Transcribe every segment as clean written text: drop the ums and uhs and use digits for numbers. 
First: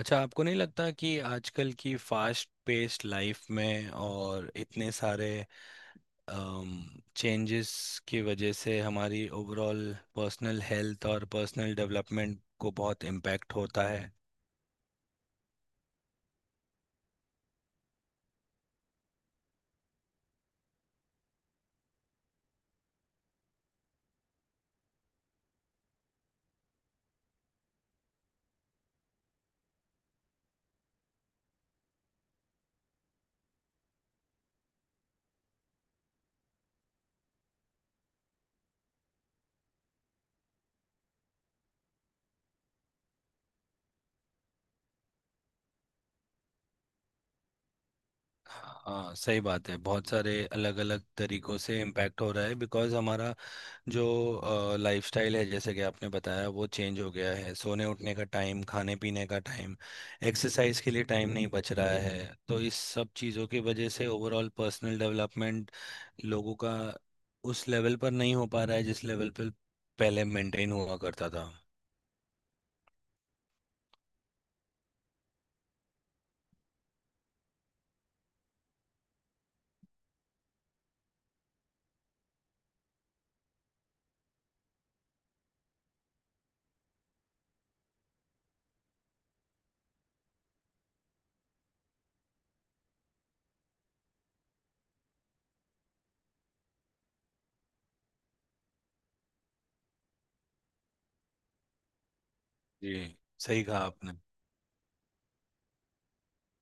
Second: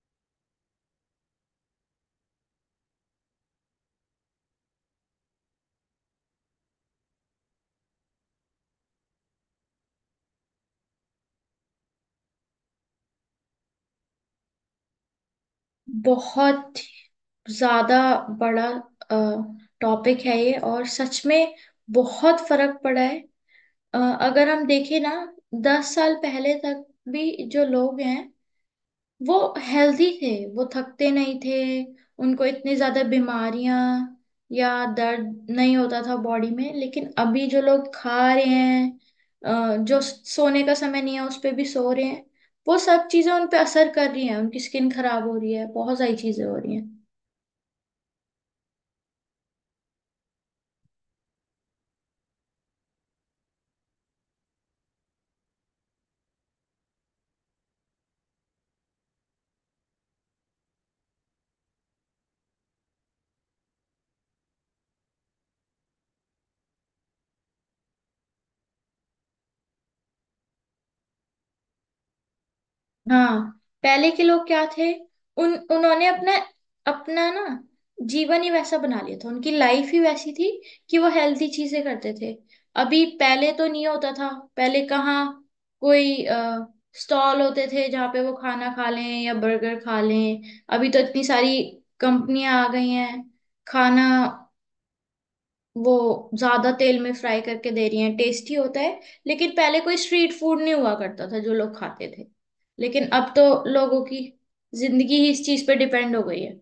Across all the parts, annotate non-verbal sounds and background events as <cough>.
अच्छा, आपको नहीं लगता कि आजकल की फास्ट पेस्ड लाइफ में और इतने सारे चेंजेस की वजह से हमारी ओवरऑल पर्सनल हेल्थ और पर्सनल डेवलपमेंट को बहुत इम्पैक्ट होता है। बहुत ज्यादा बड़ा टॉपिक है ये और सच में बहुत फर्क पड़ा है। अगर हम देखें ना, 10 साल पहले तक भी जो लोग हैं, वो हेल्दी थे, वो थकते नहीं थे, उनको इतनी ज्यादा बीमारियां या दर्द नहीं होता था बॉडी में। लेकिन अभी जो लोग खा रहे हैं, जो सोने का समय नहीं है उस पे भी सो रहे हैं, वो सब चीजें उन पे असर कर रही हैं, उनकी स्किन खराब हो रही है, बहुत सारी चीजें हो रही हैं। हाँ, सही बात है। बहुत सारे अलग अलग तरीकों से इम्पैक्ट हो रहा है बिकॉज़ हमारा जो लाइफस्टाइल है जैसे कि आपने बताया वो चेंज हो गया है। सोने उठने का टाइम, खाने पीने का टाइम, एक्सरसाइज के लिए टाइम नहीं बच रहा है। तो इस सब चीज़ों की वजह से ओवरऑल पर्सनल डेवलपमेंट लोगों का उस लेवल पर नहीं हो पा रहा है जिस लेवल पर पहले मेंटेन हुआ करता था। हाँ, पहले के लोग क्या थे, उन उन्होंने अपना, अपना ना, जीवन ही वैसा बना लिया था, उनकी लाइफ ही वैसी थी कि वो हेल्थी चीजें करते थे। अभी पहले तो नहीं होता था, पहले कहाँ कोई स्टॉल होते थे जहाँ पे वो खाना खा लें या बर्गर खा लें। अभी तो इतनी सारी कंपनियां आ गई हैं, खाना वो ज्यादा तेल में फ्राई करके दे रही हैं, टेस्टी होता है। लेकिन पहले कोई स्ट्रीट फूड नहीं हुआ करता था जो लोग खाते थे, जी, लेकिन अब तो सही कहा लोगों आपने। की जिंदगी ही इस चीज पे डिपेंड हो गई है।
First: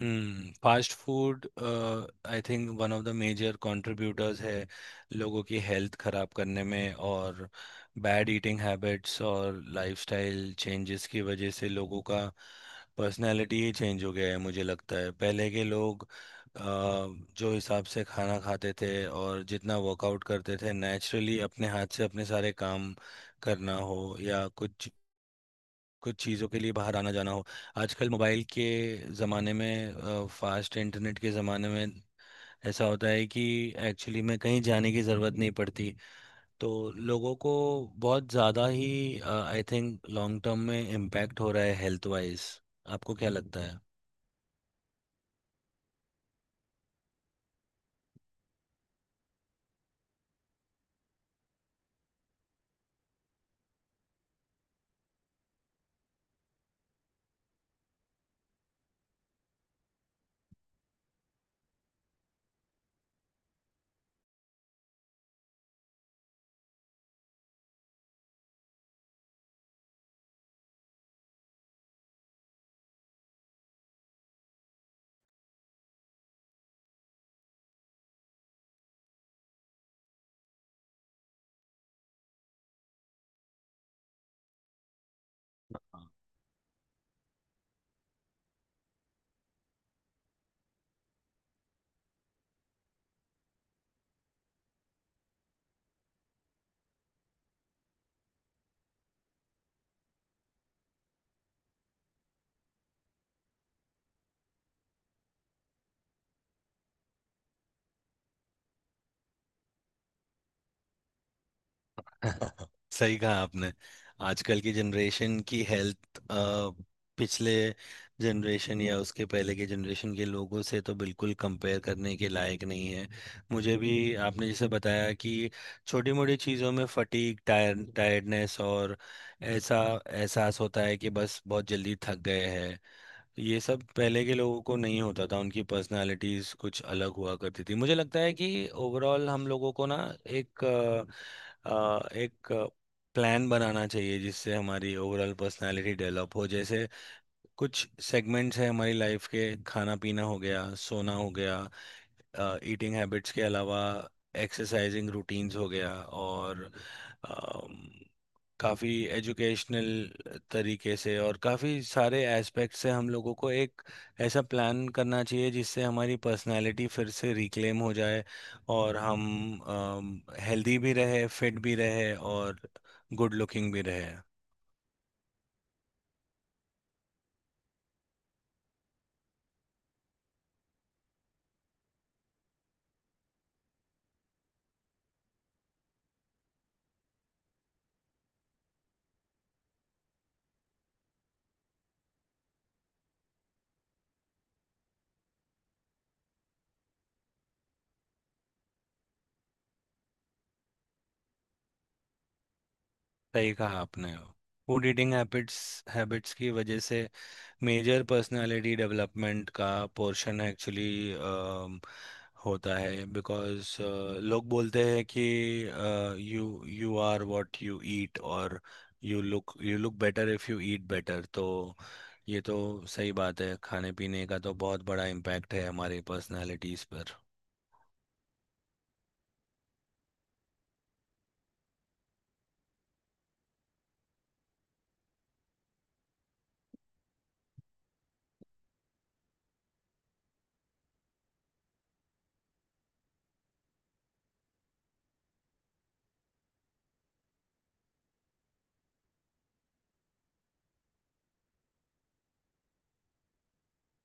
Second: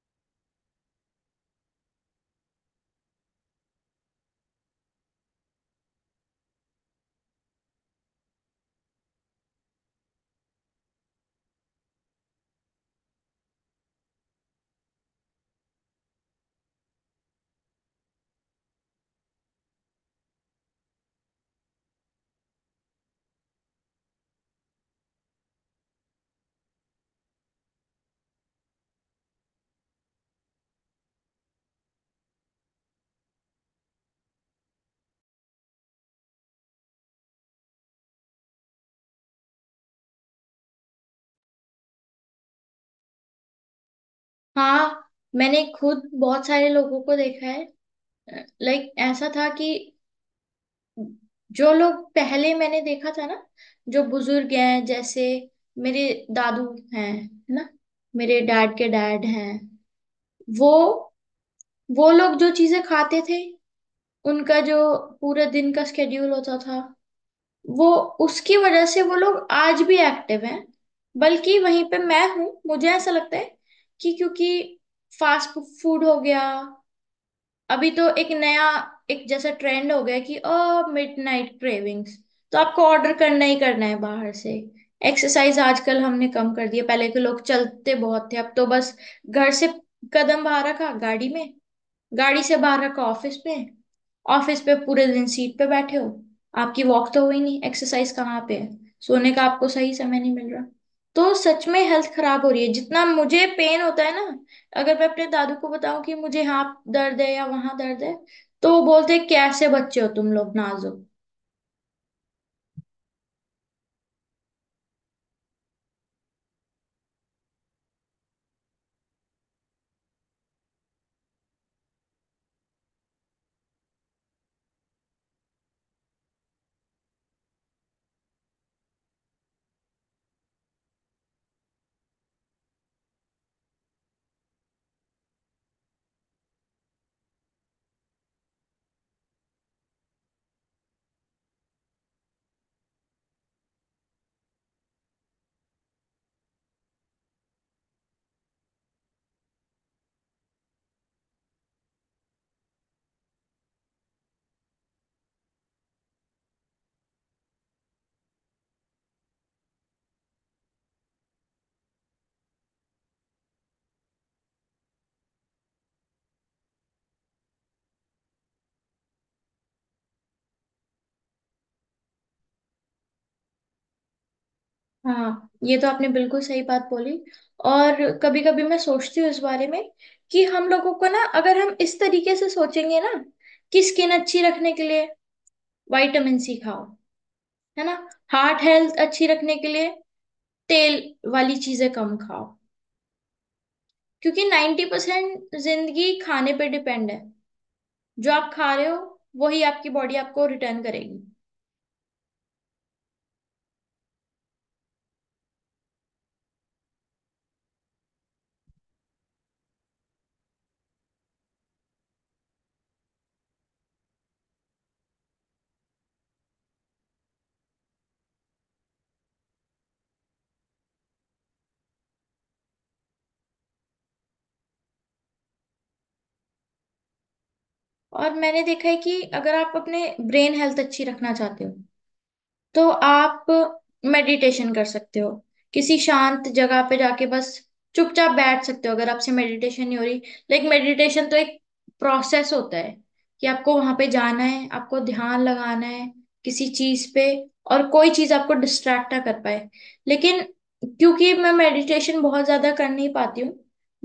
Fast food I think one of the major contributors है लोगों की हेल्थ खराब करने में। और बैड ईटिंग हैबिट्स और लाइफस्टाइल चेंजेस की वजह से लोगों का पर्सनालिटी ही चेंज हो गया है। मुझे लगता है पहले के लोग अ, जो हिसाब से खाना खाते थे और जितना वर्कआउट करते थे नेचुरली अपने हाथ से अपने सारे काम करना हो या कुछ कुछ चीज़ों के लिए बाहर आना जाना हो। आजकल मोबाइल के ज़माने में, फास्ट इंटरनेट के ज़माने में ऐसा होता है कि एक्चुअली में कहीं जाने की ज़रूरत नहीं पड़ती। तो लोगों को बहुत ज़्यादा ही आई थिंक लॉन्ग टर्म में इम्पैक्ट हो रहा है हेल्थ वाइज। आपको क्या लगता है? हाँ, मैंने खुद बहुत सारे लोगों को देखा है। लाइक ऐसा था कि जो लोग पहले मैंने देखा था ना, जो बुजुर्ग हैं, जैसे मेरे दादू हैं, है ना, मेरे डैड के डैड हैं, वो वो लोग जो चीजें खाते थे, उनका जो पूरे दिन का स्केड्यूल होता था, वो, उसकी वजह से वो लोग आज भी एक्टिव हैं। बल्कि वहीं पे मैं हूँ, मुझे ऐसा लगता है कि क्योंकि फास्ट फूड हो गया, अभी तो एक नया, एक जैसा ट्रेंड हो गया कि मिडनाइट क्रेविंग्स, तो आपको ऑर्डर करना ही करना है बाहर से। एक्सरसाइज आजकल हमने कम कर दी है, पहले के लोग चलते बहुत थे, अब तो बस घर से कदम बाहर रखा, गाड़ी में, गाड़ी से बाहर रखा, ऑफिस पे, ऑफिस पे पूरे दिन सीट पे बैठे हो, आपकी वॉक तो हुई नहीं, एक्सरसाइज कहाँ पे है? सोने का आपको सही समय नहीं मिल रहा, तो सच में हेल्थ खराब हो रही है। जितना मुझे पेन होता है ना, अगर मैं अपने दादू को बताऊं कि मुझे यहाँ दर्द है या वहां दर्द है, तो वो बोलते हैं, कैसे बच्चे हो तुम लोग नाजुक। <laughs> सही कहा आपने। आजकल की जनरेशन की हेल्थ पिछले जनरेशन या उसके पहले के जनरेशन के लोगों से तो बिल्कुल कंपेयर करने के लायक नहीं है। मुझे भी, आपने जैसे बताया कि छोटी मोटी चीज़ों में फटीग, टायर्डनेस, और ऐसा एहसास होता है कि बस बहुत जल्दी थक गए हैं। ये सब पहले के लोगों को नहीं होता था। उनकी पर्सनालिटीज कुछ अलग हुआ करती थी। मुझे लगता है कि ओवरऑल हम लोगों को ना एक प्लान बनाना चाहिए जिससे हमारी ओवरऑल पर्सनालिटी डेवलप हो। जैसे कुछ सेगमेंट्स हैं हमारी लाइफ के। खाना पीना हो गया, सोना हो गया, ईटिंग हैबिट्स के अलावा एक्सरसाइजिंग रूटीन्स हो गया। और काफ़ी एजुकेशनल तरीके से और काफ़ी सारे एस्पेक्ट से हम लोगों को एक ऐसा प्लान करना चाहिए जिससे हमारी पर्सनालिटी फिर से रिक्लेम हो जाए और हम हेल्दी भी रहे, फिट भी रहे, और गुड लुकिंग भी रहे। हाँ, ये तो आपने बिल्कुल सही बात बोली। और कभी कभी मैं सोचती हूँ इस बारे में कि हम लोगों को ना, अगर हम इस तरीके से सोचेंगे ना, कि स्किन अच्छी रखने के लिए विटामिन सी खाओ, है ना, हार्ट हेल्थ अच्छी रखने के लिए तेल वाली चीजें कम खाओ, क्योंकि 90% जिंदगी खाने पे डिपेंड है। जो आप खा रहे हो, वही आपकी बॉडी आपको रिटर्न करेगी। सही कहा आपने। फूड ईटिंग हैबिट्स हैबिट्स की वजह से मेजर पर्सनालिटी डेवलपमेंट का पोर्शन एक्चुअली होता है बिकॉज लोग बोलते हैं कि you you are what you eat. और you look better if you eat better. तो ये तो सही बात है। खाने पीने का तो बहुत बड़ा इम्पैक्ट है हमारी पर्सनालिटीज़ पर। और मैंने देखा है कि अगर आप अपने ब्रेन हेल्थ अच्छी रखना चाहते हो, तो आप मेडिटेशन कर सकते हो, किसी शांत जगह पे जाके बस चुपचाप बैठ सकते हो अगर आपसे मेडिटेशन नहीं हो रही। लाइक मेडिटेशन तो एक प्रोसेस होता है कि आपको वहां पे जाना है, आपको ध्यान लगाना है किसी चीज पे, और कोई चीज आपको डिस्ट्रैक्ट ना कर पाए। लेकिन क्योंकि मैं मेडिटेशन बहुत ज्यादा कर नहीं पाती हूँ,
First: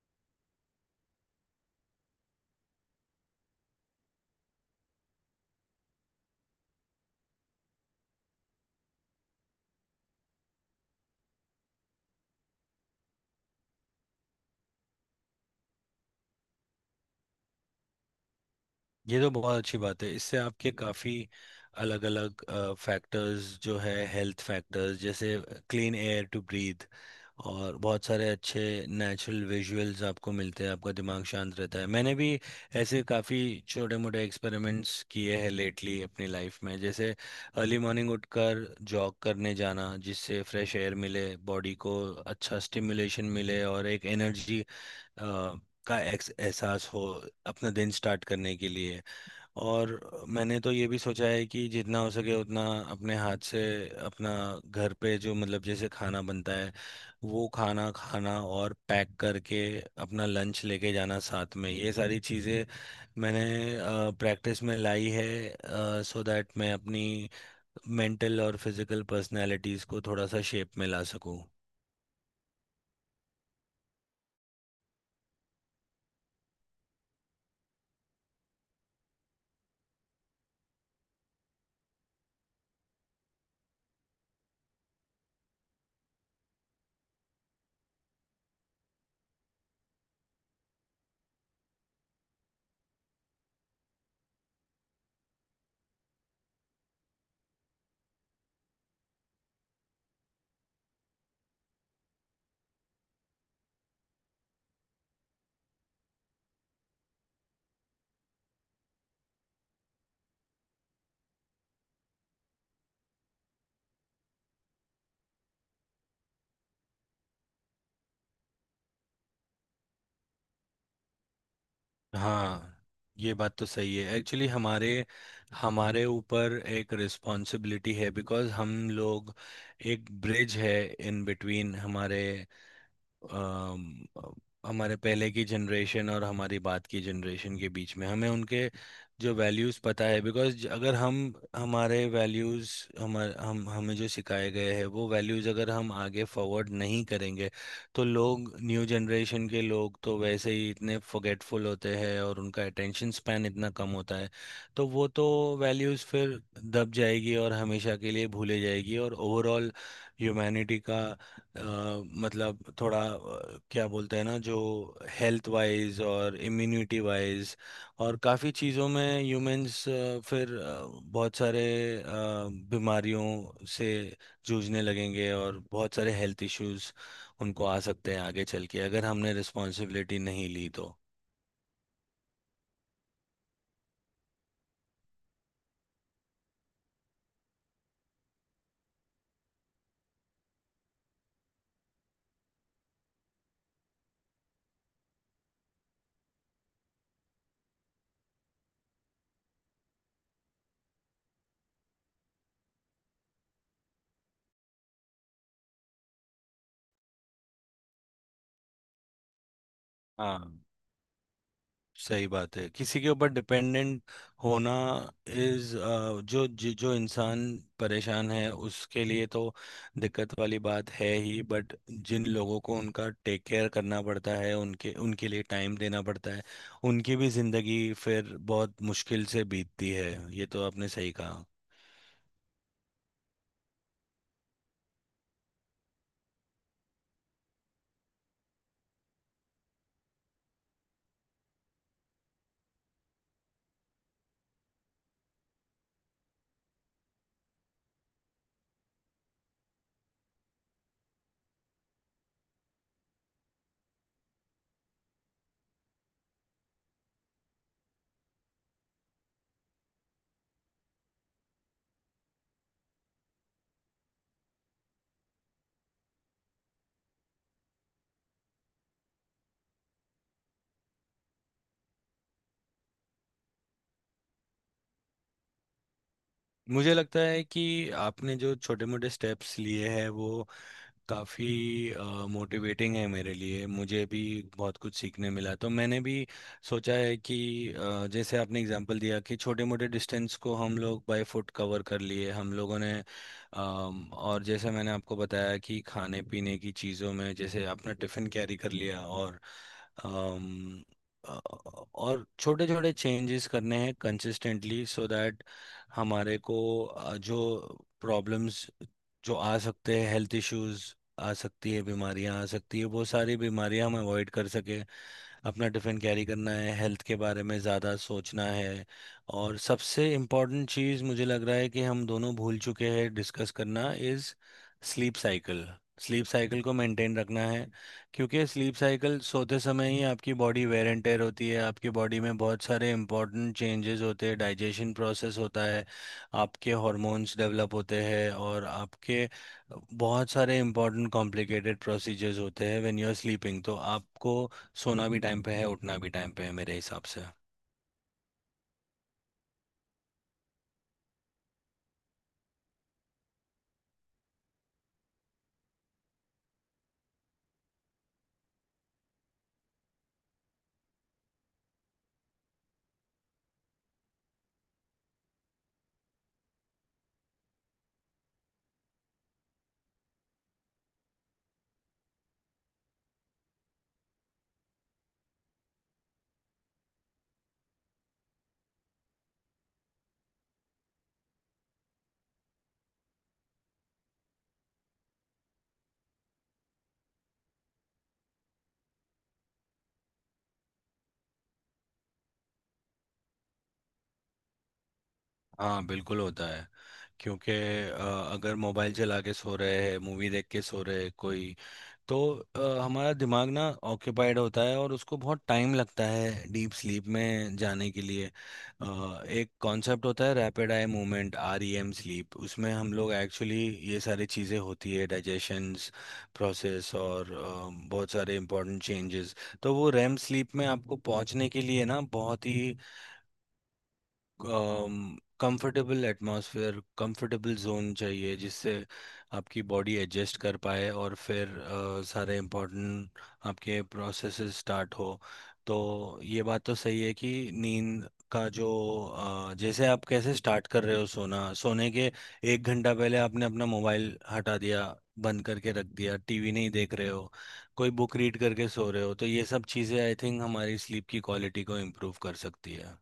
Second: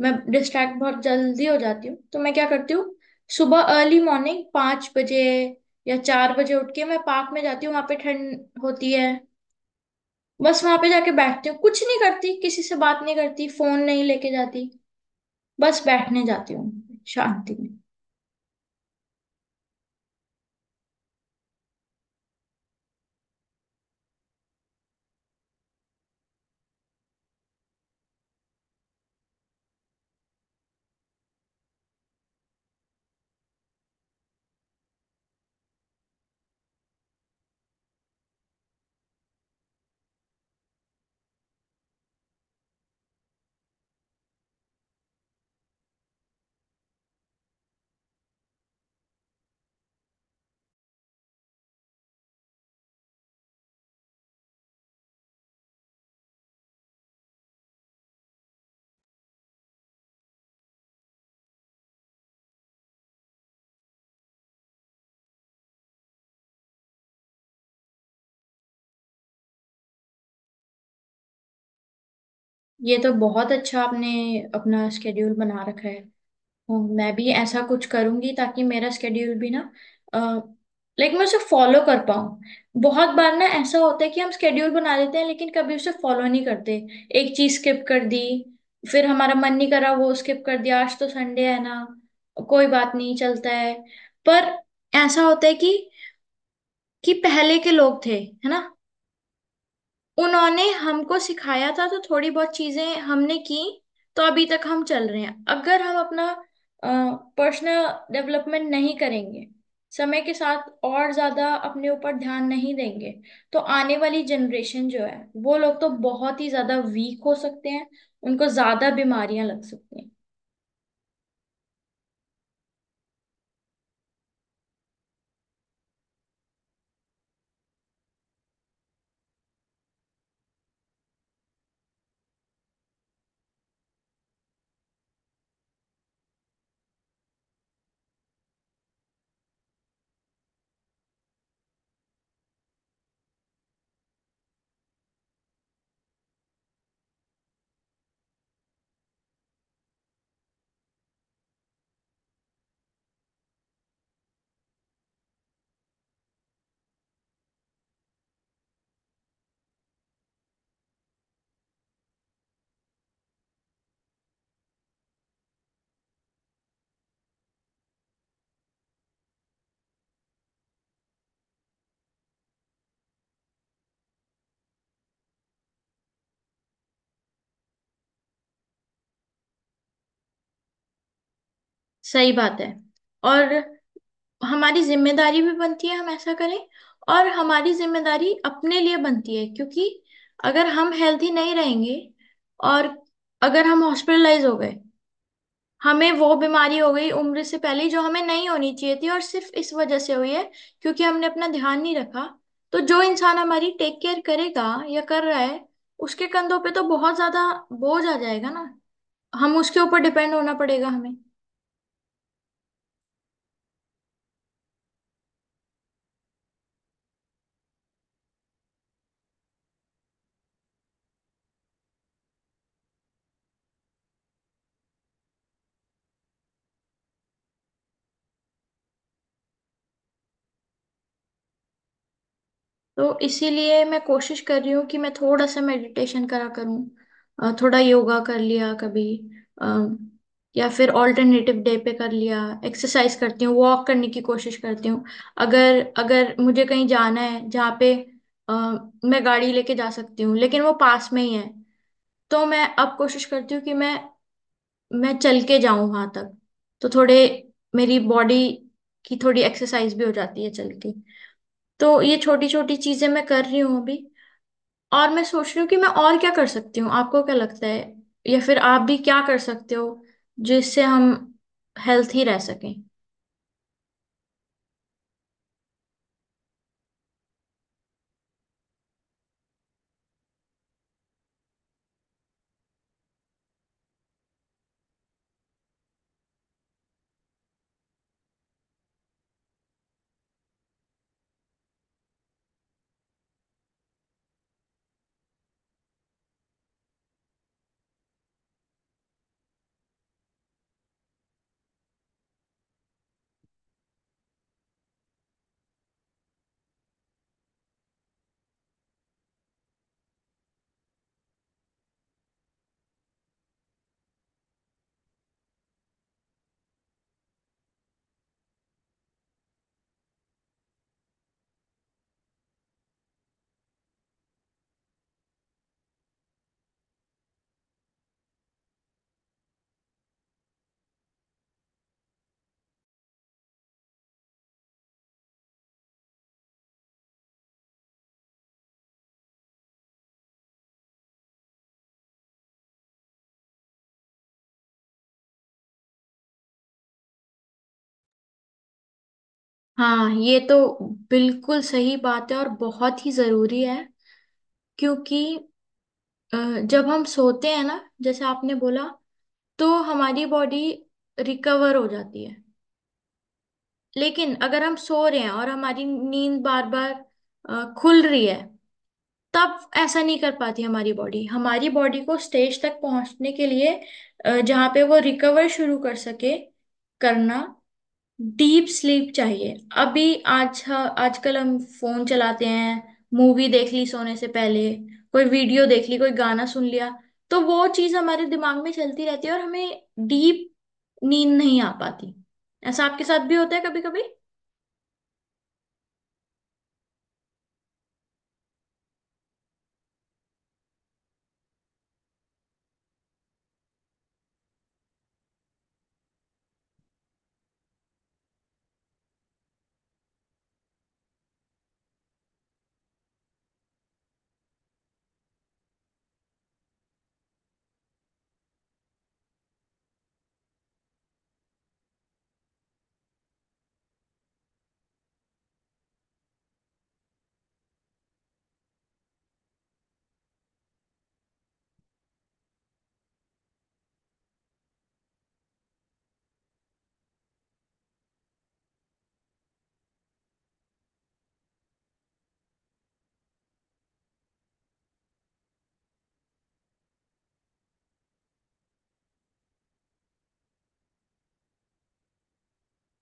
मैं डिस्ट्रैक्ट बहुत जल्दी हो जाती हूँ, तो मैं क्या करती हूँ, सुबह अर्ली मॉर्निंग 5 बजे या 4 बजे उठ के मैं पार्क में जाती हूँ, वहां पे ठंड होती है, बस वहां पे जाके बैठती हूँ, कुछ नहीं करती, किसी से बात नहीं करती, फोन नहीं लेके जाती, बस बैठने जाती हूँ शांति में। ये तो बहुत अच्छी बात है। इससे आपके काफ़ी अलग अलग फैक्टर्स जो है, हेल्थ फैक्टर्स, जैसे क्लीन एयर टू ब्रीथ और बहुत सारे अच्छे नेचुरल विजुअल्स आपको मिलते हैं, आपका दिमाग शांत रहता है। मैंने भी ऐसे काफ़ी छोटे मोटे एक्सपेरिमेंट्स किए हैं लेटली अपनी लाइफ में, जैसे अर्ली मॉर्निंग उठकर जॉग करने जाना, जिससे फ्रेश एयर मिले बॉडी को, अच्छा स्टिमुलेशन मिले और एक एनर्जी का एक्स एहसास हो अपना दिन स्टार्ट करने के लिए। और मैंने तो ये भी सोचा है कि जितना हो सके उतना अपने हाथ से अपना, घर पे जो मतलब जैसे खाना बनता है वो खाना खाना, और पैक करके अपना लंच लेके जाना साथ में। ये सारी चीज़ें मैंने प्रैक्टिस में लाई है सो दैट मैं अपनी मेंटल और फिजिकल पर्सनैलिटीज़ को थोड़ा सा शेप में ला सकूं। ये तो बहुत अच्छा आपने अपना स्केड्यूल बना रखा है। हूँ। मैं भी ऐसा कुछ करूंगी ताकि मेरा स्केड्यूल भी ना, लाइक मैं उसे फॉलो कर पाऊँ। बहुत बार ना ऐसा होता है कि हम स्केड्यूल बना लेते हैं लेकिन कभी उसे फॉलो नहीं करते, एक चीज स्किप कर दी, फिर हमारा मन नहीं करा वो स्किप कर दिया, आज तो संडे है ना, कोई बात नहीं चलता है। पर ऐसा होता है कि पहले के लोग थे है ना, उन्होंने हमको सिखाया था तो थोड़ी बहुत चीजें हमने की, तो अभी तक हम चल रहे हैं। अगर हम अपना पर्सनल डेवलपमेंट नहीं करेंगे, समय के साथ और ज्यादा अपने ऊपर ध्यान नहीं देंगे, तो आने वाली जनरेशन जो है, वो लोग तो बहुत ही ज्यादा वीक हो सकते हैं, उनको ज्यादा बीमारियां लग सकती हैं। हाँ, ये बात तो सही है। एक्चुअली हमारे हमारे ऊपर एक रिस्पॉन्सिबिलिटी है बिकॉज हम लोग एक ब्रिज है इन बिटवीन हमारे अम, हमारे पहले की जनरेशन और हमारी बात की जनरेशन के बीच में। हमें उनके जो वैल्यूज़ पता है बिकॉज अगर हम हमारे वैल्यूज़ हमारे हम हमें जो सिखाए गए हैं वो वैल्यूज़ अगर हम आगे फॉरवर्ड नहीं करेंगे तो लोग, न्यू जनरेशन के लोग तो वैसे ही इतने फॉरगेटफुल होते हैं और उनका अटेंशन स्पैन इतना कम होता है। तो वो तो वैल्यूज़ फिर दब जाएगी और हमेशा के लिए भूले जाएगी। और ओवरऑल ह्यूमैनिटी का अ, मतलब थोड़ा क्या बोलते हैं ना, जो हेल्थ वाइज और इम्यूनिटी वाइज और काफ़ी चीज़ों में ह्यूमंस फिर बहुत सारे अ, बीमारियों से जूझने लगेंगे, और बहुत सारे हेल्थ इश्यूज उनको आ सकते हैं आगे चल के अगर हमने रिस्पॉन्सिबिलिटी नहीं ली तो। सही बात है। और हमारी जिम्मेदारी भी बनती है हम ऐसा करें, और हमारी जिम्मेदारी अपने लिए बनती है क्योंकि अगर हम हेल्दी नहीं रहेंगे, और अगर हम हॉस्पिटलाइज हो गए, हमें वो बीमारी हो गई उम्र से पहले ही जो हमें नहीं होनी चाहिए थी और सिर्फ इस वजह से हुई है क्योंकि हमने अपना ध्यान नहीं रखा, तो जो इंसान हमारी टेक केयर करेगा या कर रहा है, उसके कंधों पे तो बहुत ज्यादा बोझ आ जाएगा ना, हम उसके ऊपर डिपेंड होना हाँ, पड़ेगा हमें। सही बात है। किसी के ऊपर डिपेंडेंट होना इज, जो जो जो इंसान परेशान है उसके लिए तो दिक्कत वाली बात है ही, बट जिन लोगों को उनका टेक केयर करना पड़ता है उनके उनके लिए टाइम देना पड़ता है, उनकी भी जिंदगी फिर बहुत मुश्किल से बीतती है। ये तो आपने सही कहा। तो इसीलिए मैं कोशिश कर रही हूँ कि मैं थोड़ा सा मेडिटेशन करा करूँ, थोड़ा योगा कर लिया कभी, अ, या फिर ऑल्टरनेटिव डे पे कर लिया, एक्सरसाइज करती हूँ, वॉक करने की कोशिश करती हूँ। अगर अगर मुझे कहीं जाना है जहाँ पे अ, मैं गाड़ी लेके जा सकती हूँ लेकिन वो पास में ही है, तो मैं अब कोशिश करती हूँ कि मैं चल के जाऊँ वहां तक, तो थोड़े मेरी बॉडी की थोड़ी एक्सरसाइज भी हो जाती है चल के। तो ये छोटी छोटी चीजें मैं कर रही हूँ अभी, और मैं सोच रही हूँ कि मैं और क्या कर सकती हूँ, आपको क्या लगता है, या फिर आप भी क्या कर सकते हो जिससे हम हेल्थी रह सकें। मुझे लगता है कि आपने जो छोटे मोटे स्टेप्स लिए हैं वो काफ़ी मोटिवेटिंग है मेरे लिए। मुझे भी बहुत कुछ सीखने मिला। तो मैंने भी सोचा है कि जैसे आपने एग्जांपल दिया कि छोटे मोटे डिस्टेंस को हम लोग बाय फुट कवर कर लिए हम लोगों ने, और जैसे मैंने आपको बताया कि खाने पीने की चीज़ों में जैसे आपने टिफ़िन कैरी कर लिया, और अम, अ, और छोटे छोटे चेंजेस करने हैं कंसिस्टेंटली सो दैट हमारे को जो प्रॉब्लम्स जो आ सकते हैं, हेल्थ इश्यूज आ सकती है, बीमारियां आ सकती है, बहुत सारी बीमारियां हम अवॉइड कर सके। अपना टिफ़िन कैरी करना है, हेल्थ के बारे में ज़्यादा सोचना है। और सबसे इम्पोर्टेंट चीज़ मुझे लग रहा है कि हम दोनों भूल चुके हैं डिस्कस करना, is sleep cycle. Sleep cycle को मेंटेन रखना है, क्योंकि स्लीप साइकिल सोते समय ही आपकी बॉडी वेयर एंड टेयर होती है, आपकी बॉडी में बहुत सारे इंपॉर्टेंट चेंजेस होते हैं, डाइजेशन प्रोसेस होता है, आपके हॉर्मोन्स डेवलप होते हैं और आपके बहुत सारे इंपॉर्टेंट कॉम्प्लिकेटेड प्रोसीजर्स होते हैं व्हेन यू आर स्लीपिंग। तो आपको सोना भी टाइम पे है, उठना भी टाइम पे है, मेरे हिसाब से। हाँ, ये तो बिल्कुल सही बात है और बहुत ही जरूरी है। क्योंकि अ, जब हम सोते हैं ना, जैसे आपने बोला, तो हमारी बॉडी रिकवर हो जाती है। लेकिन अगर हम सो रहे हैं और हमारी नींद बार बार खुल रही है, तब ऐसा नहीं कर पाती हमारी बॉडी। हमारी बॉडी को स्टेज तक पहुंचने के लिए, जहां पे वो रिकवर शुरू कर सके करना, डीप स्लीप चाहिए। अभी आज आजकल हम फोन चलाते हैं, मूवी देख ली सोने से पहले, कोई वीडियो देख ली, कोई गाना सुन लिया, तो वो चीज हमारे दिमाग में चलती रहती है और हमें डीप नींद नहीं आ पाती। ऐसा आपके साथ भी होता है कभी कभी? हाँ, बिल्कुल होता है। क्योंकि अ, अगर मोबाइल चला के सो रहे हैं, मूवी देख के सो रहे हैं कोई, तो हमारा दिमाग ना ऑक्यूपाइड होता है और उसको बहुत टाइम लगता है डीप स्लीप में जाने के लिए। एक कॉन्सेप्ट होता है, rapid eye movement, REM sleep, उसमें हम लोग एक्चुअली ये सारी चीज़ें होती है, डाइजेशंस प्रोसेस और बहुत सारे इंपॉर्टेंट चेंजेस। तो वो रैम स्लीप में आपको पहुंचने के लिए ना बहुत ही कंफर्टेबल एटमॉस्फेयर, कंफर्टेबल जोन चाहिए जिससे आपकी बॉडी एडजस्ट कर पाए और फिर सारे इम्पोर्टेंट आपके प्रोसेसेस स्टार्ट हो। तो ये बात तो सही है कि नींद का जो जैसे आप कैसे स्टार्ट कर रहे हो सोना, सोने के 1 घंटा पहले आपने अपना मोबाइल हटा दिया, बंद करके रख दिया, टीवी नहीं देख रहे हो, कोई बुक रीड करके सो रहे हो, तो ये सब चीज़ें आई थिंक हमारी स्लीप की क्वालिटी को इम्प्रूव कर सकती है।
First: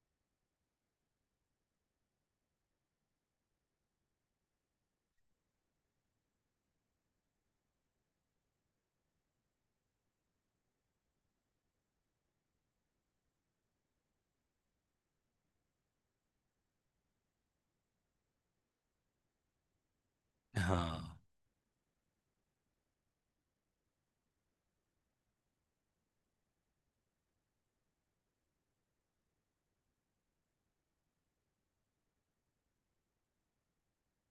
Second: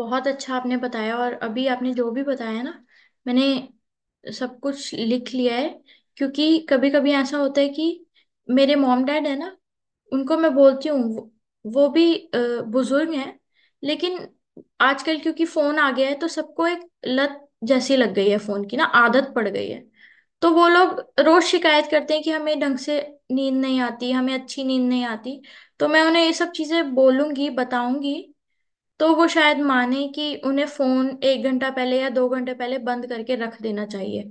बहुत अच्छा आपने बताया। और अभी आपने जो भी बताया ना, मैंने सब कुछ लिख लिया है। क्योंकि कभी कभी ऐसा होता है कि मेरे मॉम डैड है ना, उनको मैं बोलती हूँ, वो भी बुजुर्ग हैं, लेकिन आजकल क्योंकि फोन आ गया है तो सबको एक लत जैसी लग गई है फोन की, ना आदत पड़ गई है, तो वो लोग हाँ। रोज शिकायत करते हैं कि हमें ढंग से नींद नहीं आती, हमें अच्छी नींद नहीं आती। तो मैं उन्हें ये सब चीजें बोलूंगी, बताऊंगी, तो वो शायद माने कि उन्हें फोन 1 घंटा पहले या 2 घंटे पहले बंद करके रख देना चाहिए।